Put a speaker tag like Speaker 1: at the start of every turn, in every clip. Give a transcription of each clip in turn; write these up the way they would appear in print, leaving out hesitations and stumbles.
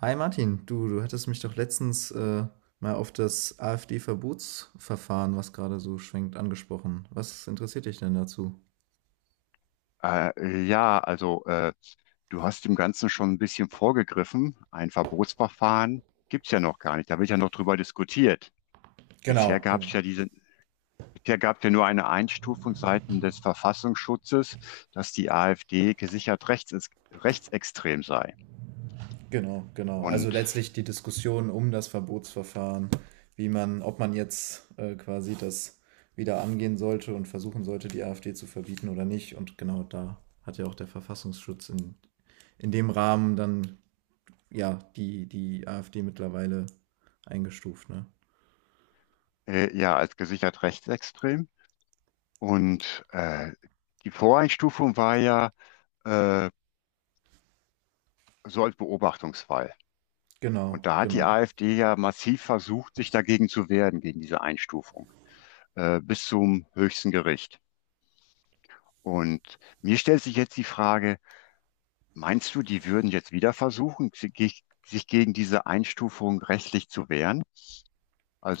Speaker 1: Hi Martin, du hattest mich doch letztens mal auf das AfD-Verbotsverfahren, was gerade so schwenkt, angesprochen. Was interessiert dich denn dazu?
Speaker 2: Äh, ja, also äh, Du hast dem Ganzen schon ein bisschen vorgegriffen. Ein Verbotsverfahren gibt's ja noch gar nicht. Da wird ja noch drüber diskutiert. Bisher
Speaker 1: Genau,
Speaker 2: gab's
Speaker 1: genau,
Speaker 2: ja diese, Bisher gab's ja nur eine Einstufung seitens des Verfassungsschutzes, dass die AfD gesichert rechts, rechtsextrem sei.
Speaker 1: genau. Also
Speaker 2: Und
Speaker 1: letztlich die Diskussion um das Verbotsverfahren, ob man jetzt quasi das wieder angehen sollte und versuchen sollte, die AfD zu verbieten oder nicht. Und genau da hat ja auch der Verfassungsschutz in dem Rahmen dann ja die AfD mittlerweile eingestuft, ne?
Speaker 2: ja, als gesichert rechtsextrem. Und die Voreinstufung war ja äh, so als Beobachtungsfall. Und
Speaker 1: Genau,
Speaker 2: da hat die
Speaker 1: genau.
Speaker 2: AfD ja massiv versucht, sich dagegen zu wehren, gegen diese Einstufung, bis zum höchsten Gericht. Und mir stellt sich jetzt die Frage, meinst du, die würden jetzt wieder versuchen, sich gegen diese Einstufung rechtlich zu wehren?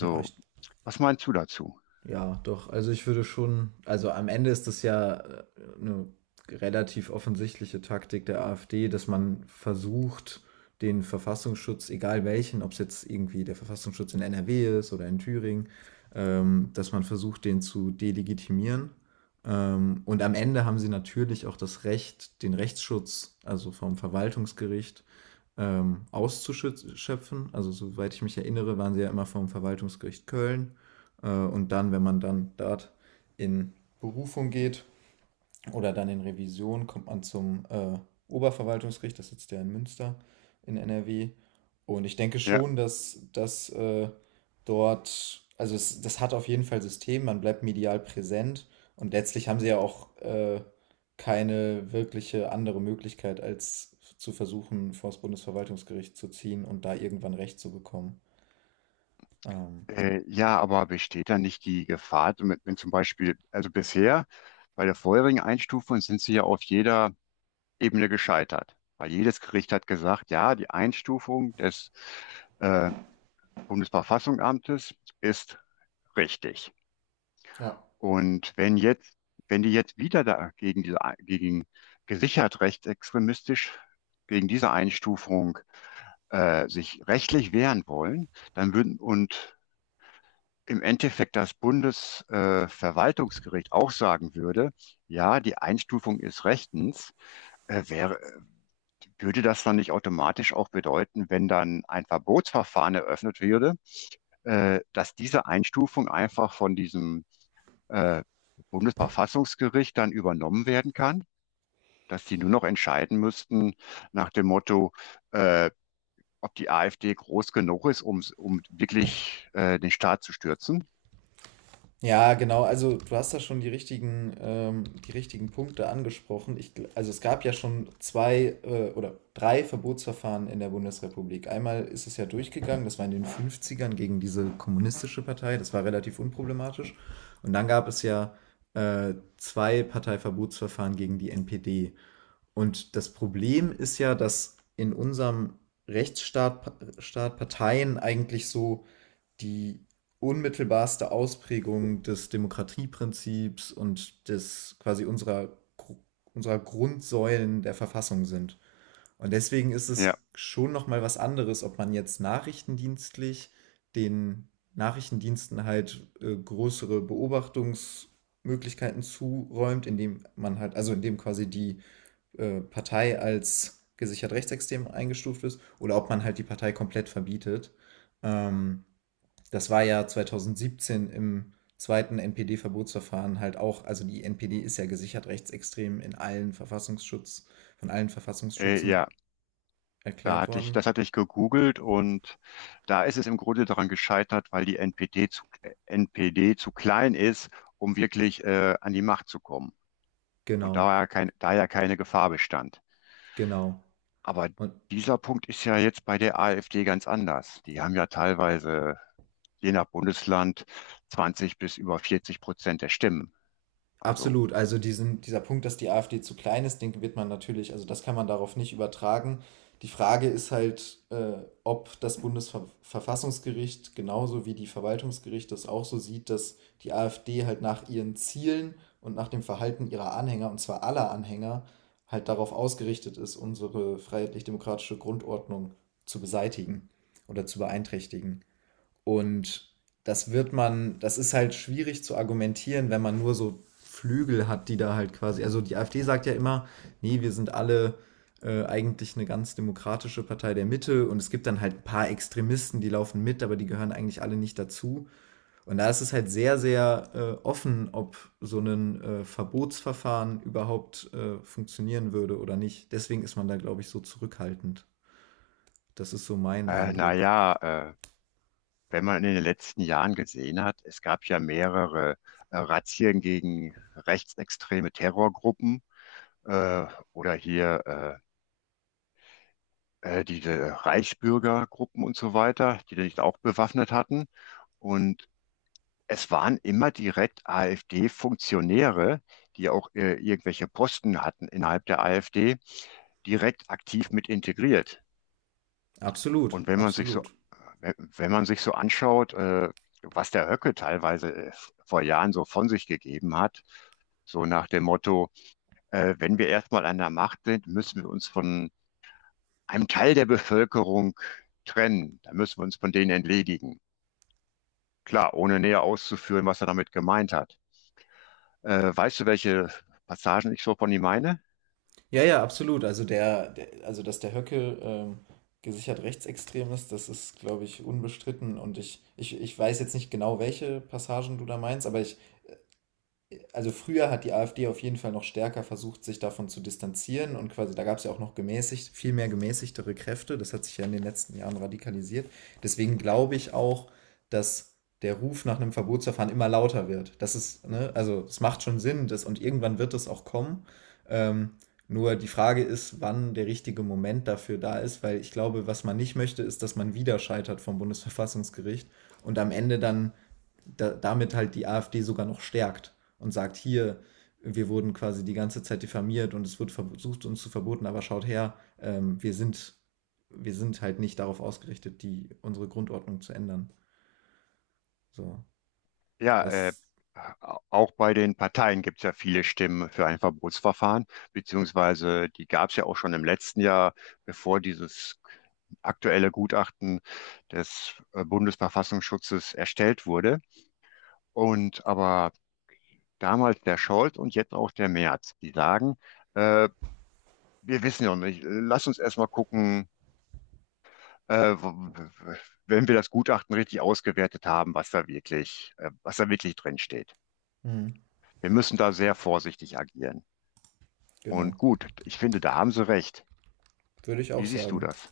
Speaker 1: Ja, ich,
Speaker 2: was meinst du dazu?
Speaker 1: ja, doch. Also ich würde schon, also am Ende ist das ja eine relativ offensichtliche Taktik der AfD, dass man versucht, den Verfassungsschutz, egal welchen, ob es jetzt irgendwie der Verfassungsschutz in NRW ist oder in Thüringen, dass man versucht, den zu delegitimieren. Und am Ende haben sie natürlich auch das Recht, den Rechtsschutz, also vom Verwaltungsgericht, auszuschöpfen. Also soweit ich mich erinnere, waren sie ja immer vom Verwaltungsgericht Köln. Und dann, wenn man dann dort in Berufung geht oder dann in Revision, kommt man zum Oberverwaltungsgericht, das sitzt ja in Münster in NRW. Und ich denke
Speaker 2: Ja,
Speaker 1: schon, dass das dort, das hat auf jeden Fall System, man bleibt medial präsent und letztlich haben sie ja auch keine wirkliche andere Möglichkeit, als zu versuchen, vor das Bundesverwaltungsgericht zu ziehen und da irgendwann Recht zu bekommen. Ähm,
Speaker 2: Ja, aber besteht da nicht die Gefahr, wenn zum Beispiel, also bisher bei der vorherigen Einstufung sind sie ja auf jeder Ebene gescheitert, weil jedes Gericht hat gesagt, ja, die Einstufung des äh, Bundesverfassungsamtes ist richtig.
Speaker 1: ja.
Speaker 2: Und wenn die jetzt wieder da gegen gesichert rechtsextremistisch, gegen diese Einstufung sich rechtlich wehren wollen, dann würden und im Endeffekt das Bundesverwaltungsgericht auch sagen würde, ja, die Einstufung ist rechtens, äh, wäre, würde das dann nicht automatisch auch bedeuten, wenn dann ein Verbotsverfahren eröffnet würde, dass diese Einstufung einfach von diesem äh, Bundesverfassungsgericht dann übernommen werden kann, dass die nur noch entscheiden müssten nach dem Motto, äh, ob die AfD groß genug ist, um wirklich den Staat zu stürzen.
Speaker 1: Ja, genau. Also du hast da schon die richtigen Punkte angesprochen. Also es gab ja schon zwei oder drei Verbotsverfahren in der Bundesrepublik. Einmal ist es ja durchgegangen, das war in den Fünfzigern gegen diese kommunistische Partei, das war relativ unproblematisch. Und dann gab es ja zwei Parteiverbotsverfahren gegen die NPD. Und das Problem ist ja, dass in unserem Staat Parteien eigentlich so die unmittelbarste Ausprägung des Demokratieprinzips und des quasi unserer Grundsäulen der Verfassung sind. Und deswegen ist
Speaker 2: Ja,
Speaker 1: es schon nochmal was anderes, ob man jetzt nachrichtendienstlich den Nachrichtendiensten halt größere Beobachtungsmöglichkeiten zuräumt, indem man halt, also indem quasi die Partei als gesichert rechtsextrem eingestuft ist, oder ob man halt die Partei komplett verbietet. Ähm, das war ja 2017 im zweiten NPD-Verbotsverfahren halt auch, also die NPD ist ja gesichert rechtsextrem in allen Verfassungsschutz, von allen
Speaker 2: äh,
Speaker 1: Verfassungsschützen
Speaker 2: ja, da
Speaker 1: erklärt
Speaker 2: hatte ich,
Speaker 1: worden.
Speaker 2: das hatte ich gegoogelt und da ist es im Grunde daran gescheitert, weil die NPD zu klein ist, um wirklich an die Macht zu kommen. Und
Speaker 1: Genau,
Speaker 2: da ja keine Gefahr bestand.
Speaker 1: genau.
Speaker 2: Aber
Speaker 1: Und
Speaker 2: dieser Punkt ist ja jetzt bei der AfD ganz anders. Die haben ja teilweise, je nach Bundesland, 20 bis über 40% der Stimmen. Also,
Speaker 1: absolut. Also dieser Punkt, dass die AfD zu klein ist, den wird man natürlich, also das kann man darauf nicht übertragen. Die Frage ist halt, ob das Bundesverfassungsgericht genauso wie die Verwaltungsgerichte es auch so sieht, dass die AfD halt nach ihren Zielen und nach dem Verhalten ihrer Anhänger, und zwar aller Anhänger, halt darauf ausgerichtet ist, unsere freiheitlich-demokratische Grundordnung zu beseitigen oder zu beeinträchtigen. Und das wird man, das ist halt schwierig zu argumentieren, wenn man nur so Flügel hat, die da halt quasi, also die AfD sagt ja immer, nee, wir sind alle eigentlich eine ganz demokratische Partei der Mitte und es gibt dann halt ein paar Extremisten, die laufen mit, aber die gehören eigentlich alle nicht dazu. Und da ist es halt sehr, sehr offen, ob so ein Verbotsverfahren überhaupt funktionieren würde oder nicht. Deswegen ist man da, glaube ich, so zurückhaltend. Das ist so mein Eindruck.
Speaker 2: naja, äh, wenn man in den letzten Jahren gesehen hat, es gab ja mehrere Razzien gegen rechtsextreme Terrorgruppen, äh, oder hier diese Reichsbürgergruppen und so weiter, die sich auch bewaffnet hatten. Und es waren immer direkt AfD-Funktionäre, die auch irgendwelche Posten hatten innerhalb der AfD, direkt aktiv mit integriert.
Speaker 1: Absolut,
Speaker 2: Und
Speaker 1: absolut.
Speaker 2: wenn man sich so anschaut, was der Höcke teilweise vor Jahren so von sich gegeben hat, so nach dem Motto, wenn wir erstmal an der Macht sind, müssen wir uns von einem Teil der Bevölkerung trennen. Da müssen wir uns von denen entledigen. Klar, ohne näher auszuführen, was er damit gemeint hat. Weißt du, welche Passagen ich so von ihm meine?
Speaker 1: Ja, ja, absolut. Also der, der also dass der Höcke gesichert rechtsextrem ist, das ist, glaube ich, unbestritten. Und ich weiß jetzt nicht genau, welche Passagen du da meinst, aber ich, also früher hat die AfD auf jeden Fall noch stärker versucht, sich davon zu distanzieren und quasi, da gab es ja auch noch gemäßigt, viel mehr gemäßigtere Kräfte. Das hat sich ja in den letzten Jahren radikalisiert. Deswegen glaube ich auch, dass der Ruf nach einem Verbotsverfahren immer lauter wird. Das ist, ne, also es macht schon Sinn, das, und irgendwann wird es auch kommen. Ähm, nur die Frage ist, wann der richtige Moment dafür da ist, weil ich glaube, was man nicht möchte, ist, dass man wieder scheitert vom Bundesverfassungsgericht und am Ende dann da, damit halt die AfD sogar noch stärkt und sagt, hier, wir wurden quasi die ganze Zeit diffamiert und es wird versucht, uns zu verboten, aber schaut her, wir sind halt nicht darauf ausgerichtet, die, unsere Grundordnung zu ändern. So,
Speaker 2: Ja,
Speaker 1: das,
Speaker 2: auch bei den Parteien gibt es ja viele Stimmen für ein Verbotsverfahren, beziehungsweise die gab es ja auch schon im letzten Jahr, bevor dieses aktuelle Gutachten des Bundesverfassungsschutzes erstellt wurde. Und aber damals der Scholz und jetzt auch der Merz, die sagen, äh, wir wissen ja noch nicht, lass uns erstmal gucken, äh, wenn wir das Gutachten richtig ausgewertet haben, was da wirklich drin steht.
Speaker 1: mh,
Speaker 2: Wir müssen da sehr vorsichtig agieren.
Speaker 1: genau.
Speaker 2: Und gut, ich finde, da haben Sie recht.
Speaker 1: Würde ich auch
Speaker 2: Wie siehst du
Speaker 1: sagen.
Speaker 2: das?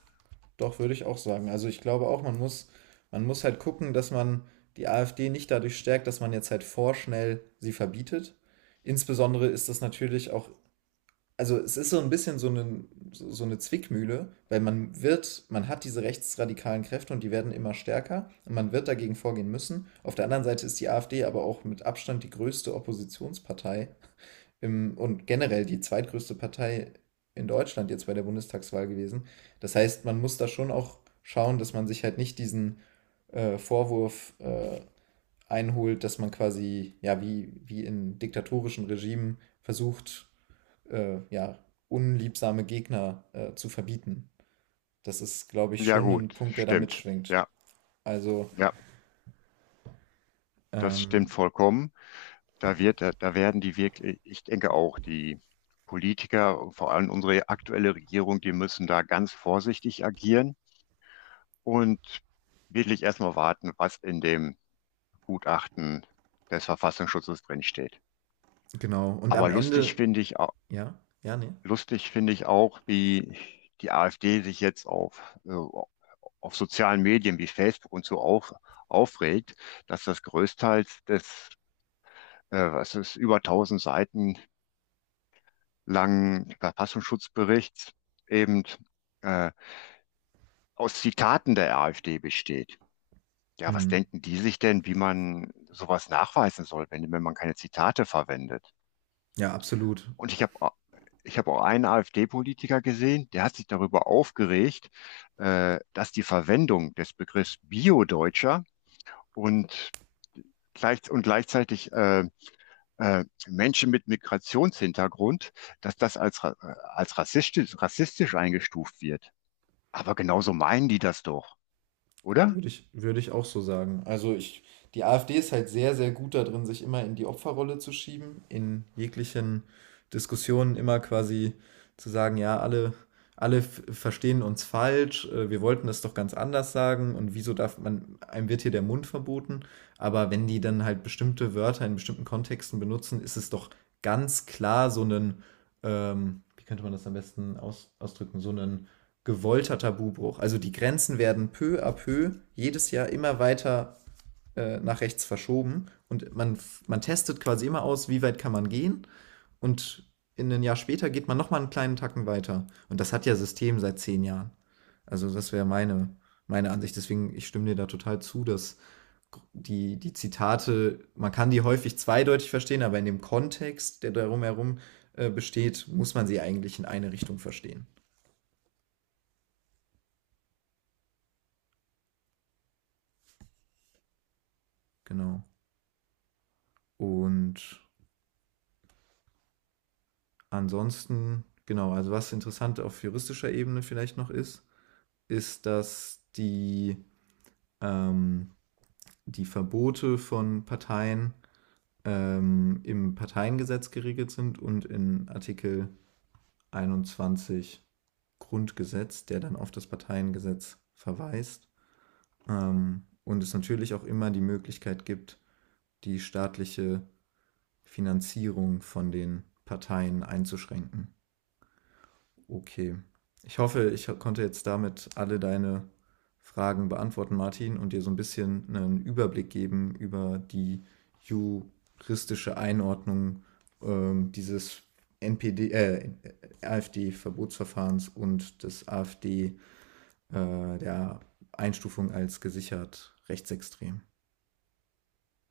Speaker 1: Doch, würde ich auch sagen. Also ich glaube auch, man muss halt gucken, dass man die AfD nicht dadurch stärkt, dass man jetzt halt vorschnell sie verbietet. Insbesondere ist das natürlich auch, also es ist so ein bisschen so eine, so eine Zwickmühle, weil man wird, man hat diese rechtsradikalen Kräfte und die werden immer stärker und man wird dagegen vorgehen müssen. Auf der anderen Seite ist die AfD aber auch mit Abstand die größte Oppositionspartei und generell die zweitgrößte Partei in Deutschland jetzt bei der Bundestagswahl gewesen. Das heißt, man muss da schon auch schauen, dass man sich halt nicht diesen Vorwurf einholt, dass man quasi, ja, wie in diktatorischen Regimen versucht, ja, unliebsame Gegner zu verbieten. Das ist, glaube ich,
Speaker 2: Ja,
Speaker 1: schon ein
Speaker 2: gut,
Speaker 1: Punkt, der da
Speaker 2: stimmt.
Speaker 1: mitschwingt.
Speaker 2: Ja,
Speaker 1: Also,
Speaker 2: ja, das stimmt
Speaker 1: ähm,
Speaker 2: vollkommen. Da werden die wirklich, ich denke auch, die Politiker, und vor allem unsere aktuelle Regierung, die müssen da ganz vorsichtig agieren und wirklich erstmal warten, was in dem Gutachten des Verfassungsschutzes drinsteht.
Speaker 1: genau. Und am
Speaker 2: Aber
Speaker 1: Ende, ja, ja, nee.
Speaker 2: lustig finde ich auch, wie die AfD sich jetzt auf sozialen Medien wie Facebook und so aufregt, dass das größtenteils des, was ist, über tausend Seiten langen Verfassungsschutzberichts eben äh, aus Zitaten der AfD besteht. Ja, was
Speaker 1: Hm.
Speaker 2: denken die sich denn, wie man sowas nachweisen soll, wenn man keine Zitate verwendet?
Speaker 1: Ja, absolut.
Speaker 2: Und ich habe auch einen AfD-Politiker gesehen, der hat sich darüber aufgeregt, dass die Verwendung des Begriffs Bio-Deutscher und, und gleichzeitig Menschen mit Migrationshintergrund, dass das als, als rassistisch eingestuft wird. Aber genauso meinen die das doch, oder?
Speaker 1: Würde ich auch so sagen. Also ich, die AfD ist halt sehr, sehr gut da drin, sich immer in die Opferrolle zu schieben, in jeglichen Diskussionen immer quasi zu sagen, ja, verstehen uns falsch, wir wollten das doch ganz anders sagen und wieso darf man, einem wird hier der Mund verboten, aber wenn die dann halt bestimmte Wörter in bestimmten Kontexten benutzen, ist es doch ganz klar so einen, wie könnte man das am besten ausdrücken, so einen gewollter Tabubruch. Also die Grenzen werden peu à peu jedes Jahr immer weiter nach rechts verschoben und man testet quasi immer aus, wie weit kann man gehen und in ein Jahr später geht man nochmal einen kleinen Tacken weiter. Und das hat ja System seit 10 Jahren. Also das wäre meine, meine Ansicht. Deswegen, ich stimme dir da total zu, dass die Zitate, man kann die häufig zweideutig verstehen, aber in dem Kontext, der darum herum besteht, muss man sie eigentlich in eine Richtung verstehen. Genau. Und ansonsten, genau, also was interessant auf juristischer Ebene vielleicht noch ist, ist, ähm, die Verbote von Parteien im Parteiengesetz geregelt sind und in Artikel 21 Grundgesetz, der dann auf das Parteiengesetz verweist. Und es natürlich auch immer die Möglichkeit gibt, die staatliche Finanzierung von den Parteien einzuschränken. Okay. Ich hoffe, konnte jetzt damit alle deine Fragen beantworten, Martin, und dir so ein bisschen einen Überblick geben über die juristische Einordnung dieses NPD, äh, AfD-Verbotsverfahrens und des der Einstufung als gesichert rechtsextrem.